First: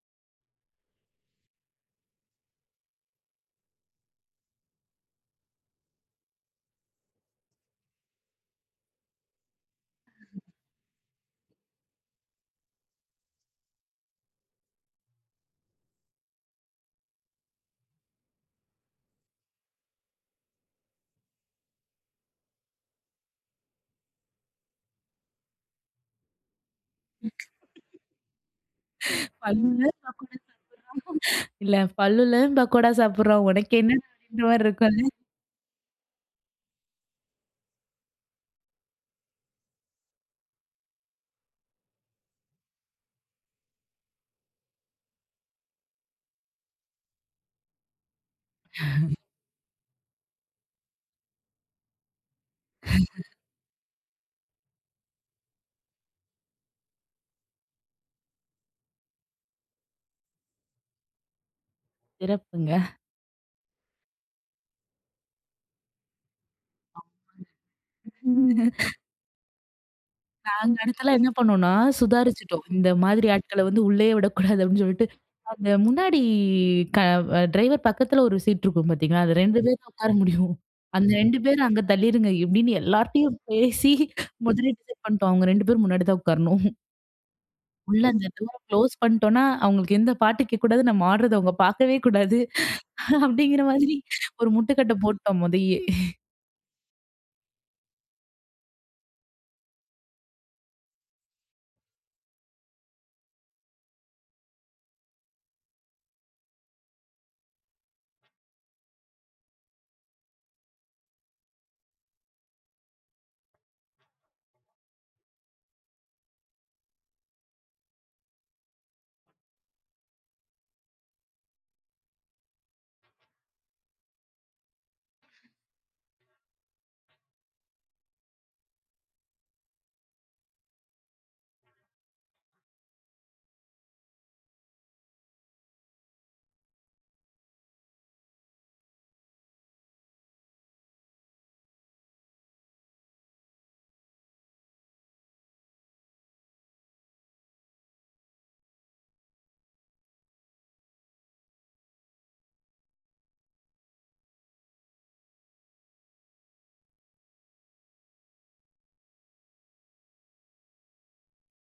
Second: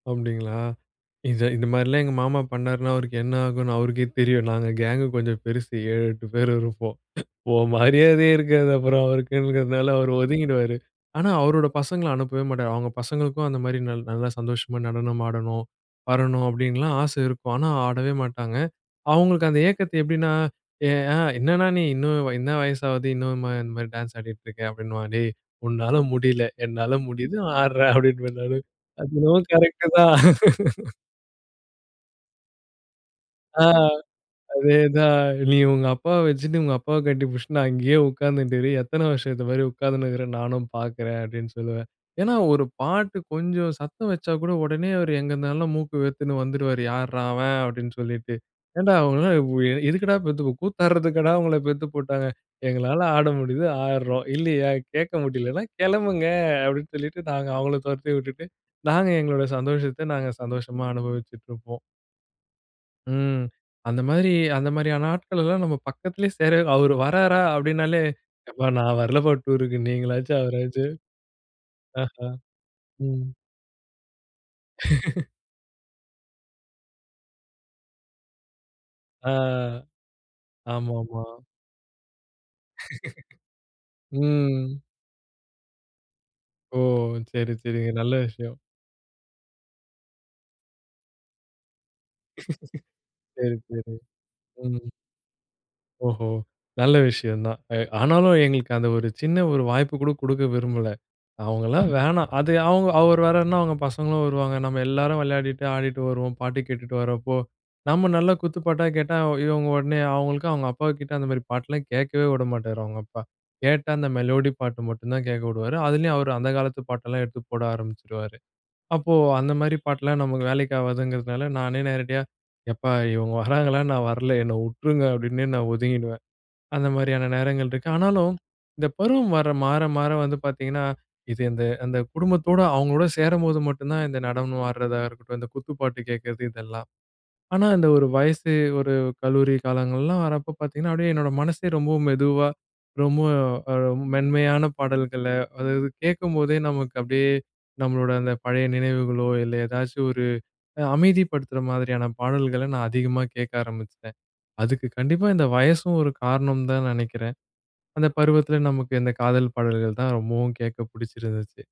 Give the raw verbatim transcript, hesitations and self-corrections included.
அப்டிங்களா? இந்த இந்த மாதிரில்லாம் எங்கள் மாமா பண்ணார்ன்னா அவருக்கு என்ன ஆகும்ன்னு அவருக்கே தெரியும். நாங்க கேங் கொஞ்சம் பெருசு ஏழு, எட்டு பேர் இருப்போம். உன் மரியாதையே இருக்காது அப்புறம் அவருக்குங்கிறதுனால அவர் ஒதுங்கிருவாரு. ஆனா அவரோட பசங்கள அனுப்பவே மாட்டாரு. அவங்க பசங்களுக்கும் அந்த மாதிரி நல் நல்லா சந்தோஷமா நடனம் ஆடணும், வரணும் அப்டின்னுலாம் ஆசை இருக்கும். ஆனா ஆடவே மாட்டாங்க. அவங்களுக்கு அந்த ஏக்கத்த எப்டின்னா, என்னண்ணா நீ இன்னும் என்ன வயசு ஆகுது? இன்னும் இந்த மாதிரி டான்ஸ் ஆடிக்கிட்டு இருக்கிறே. அப்படின்னுவான். டேய் உன்னால முடியல. என்னால முடியுது ஆடுறேன். அப்படின்னுவேன் நானு. அது என்னமோ பல்லு கரெக்ட் உள்ளவன் தான். பக்கோடா சாப்பிடுறான். இல்ல பல்லு உள்ளவன் பக்கோடா சாப்பிடுறான் ஆ உனக்கு என்னடா! அப்படின்ற மாரி அதே இருக்காது. தான். நீ உங்க அப்பாவ வச்சிட்டு உங்க அப்பாவ கட்டி பிடிச்சிட்டு அங்கேயே உட்கார்ந்துனுட்டு இரு. எத்தன வருஷத்துக்கு இந்த மாதிரி உட்கார்ந்துனுட்டு இருக்கிறேன்னு நானும் பார்க்கிறேன் அப்படின்னு சொல்லுவேன். ஏன்னா ஒரு பாட்டு கொஞ்சம் சத்தம் வச்சா கூட உடனே அவரு எங்கே இருந்தாலும் மூக்கு வேர்த்துன்ட்டு வந்துருவாரு. யாருடா அவன் அப்டின்னு சொல்லிட்டு. ஏன்டா அஹ. உங்கள எதுக்குடா பெத்துருக்கு கூத்தாடுறதுக்காடா உங்கள பெத்து போட்டாங்க? எங்களால ஆட முடியுது, ஆடுறோம். இல்லையா கேட்க முடியல்லைன்னா கெளம்புங்க அப்படின்னு சொல்லிட்டு, நாங்க அவங்கள தொரத்தி விட்டுட்டு நாங்க எங்களோட சந்தோஷத்த நாங்க சந்தோஷமா அனுபவிச்சுட்டு இருப்போம். சிறப்புங்க. ம். அந்த மாதிரி அந்த மாதிரியான ஆட்கள் எல்லாம் நம்ம பக்கத்திலேயே சேர அவரு வர்றாரா? அப்டின்னாலே யப்பா ஆமங்க. நான் வரலப்பா டூருக்கு நீங்களாச்சு நாங்க அவராச்சு. அடுத்தெல்லாம் என்ன பண்ணோம்னா ஆஹ சுதாரிச்சுட்டோம். இந்த மாதிரி ம். ஆட்கள வந்து உள்ளேயே விடக்கூடாது அப்படின்னு சொல்லிட்டு, அந்த முன்னாடி க டிரைவர் பக்கத்தில ஒரு சீட் இருக்கும் பார்த்தீங்களா? ஆ அந்த ரெண்டு பேர் தான் உட்கார முடியும். அந்த ஆமாமா. ரெண்டு பேரும் அங்க தள்ளிருங்க. இப்டின்னு எல்லார்ட்டயும் பேசி முதலே ம். டிசைட் பண்ணிட்டோம். அவங்க ரெண்டு பேரும் முன்னாடி தான் உட்காரணும். ஓ! சரி, சரிங்க. உள்ள நல்ல அந்த டோர விஷயம். குளோஸ் பண்ணிட்டோம்னா, அவங்களுக்கு எந்த பாட்டு கேட்க கூடாது. நம்ம ஆடுறது அவங்க பார்க்கவே கூடாது. சரி, அப்படிங்கிற சரி. மாதிரி ஒரு ம். முட்டுக்கட்ட போட்டோம் மொதயே. ஓஹோ! நல்ல விஷயம் தான். எ ஆனாலும் எங்களுக்கு அந்த ஒரு சின்ன ஒரு வாய்ப்பு கூட குடுக்க விரும்பல. அவங்கலாம் வேணாம். அது அவங்க அவர் வேற என்ன அவங்க பசங்களும் வருவாங்க. நம்ம எல்லோரும் வெளையாடிட்டு ஆடிட்டு வருவோம். பாட்டு கேட்டுட்டு வர்றப்போ, நம்ம நல்ல குத்துப்பாட்டா கேட்டா, அவ இவங்க உடனே அவங்களுக்கும் அவங்க அப்பா கிட்ட அந்த மாதிரி பாட்டெல்லாம் கேட்கவே விட மாட்டாரு அவங்க அப்பா. கேட்டா அந்த மெலோடி பாட்டு மட்டும் தான் கேட்க விடுவாரு. அதிலேயும் அவரு அந்த காலத்து பாட்டெல்லாம் எடுத்து போட ஆரம்பிச்சுருவாரு. அப்போ அந்த மாதிரி பாட்டெல்லாம் நமக்கு வேலைக்கு ஆகாதுங்கிறதுனால நானே நேரடியா "யப்பா இவங்க வர்றாங்களா? நான் வரல என்ன விட்டுருங்க." அப்படின்னே நான் ஒதுங்கிடுவேன். அந்த மாதிரியான நேரங்கள் இருக்கு. ஆனாலும் இந்த பருவம் வர மாற மாற வந்து பார்த்தீங்கன்னா இது இந்த அந்த அந்த குடும்பத்தோட அவங்களோடு சேரம்போது மட்டும்தான் இந்த நடனம் ஆடுறதா இருக்கட்டும், இந்த குத்து பாட்டு கேட்கிறது இதெல்லாம். ஆனா அந்த ஒரு வயசு, ஒரு கல்லூரி காலங்கள்லாம் வர்றப்போ பார்த்தீங்கன்னா, அப்டியே என்னோட மனசே ரொம்பவும் மெதுவா ரொம்ப மெ மென்மையான பாடல்கள, அதாவது கேட்கும்போதே நமக்கு அப்டியே நம்மளோட அந்த பழைய நினைவுகளோ, இல்ல ஏதாச்சும் ஒரு அமைதிப்படுத்துற மாதிரியான பாடல்கள நான் அதிகமா கேட்க ஆரம்பிச்சிட்டேன். அதுக்கு கண்டிப்பா இந்த வயசும் ஒரு காரணம் தான் நெனைக்கிறேன். அந்த பருவத்தில நமக்கு இந்த காதல் பாடல்கள் தான் ரொம்பவும் கேட்க பிடிச்சிருந்துச்சு.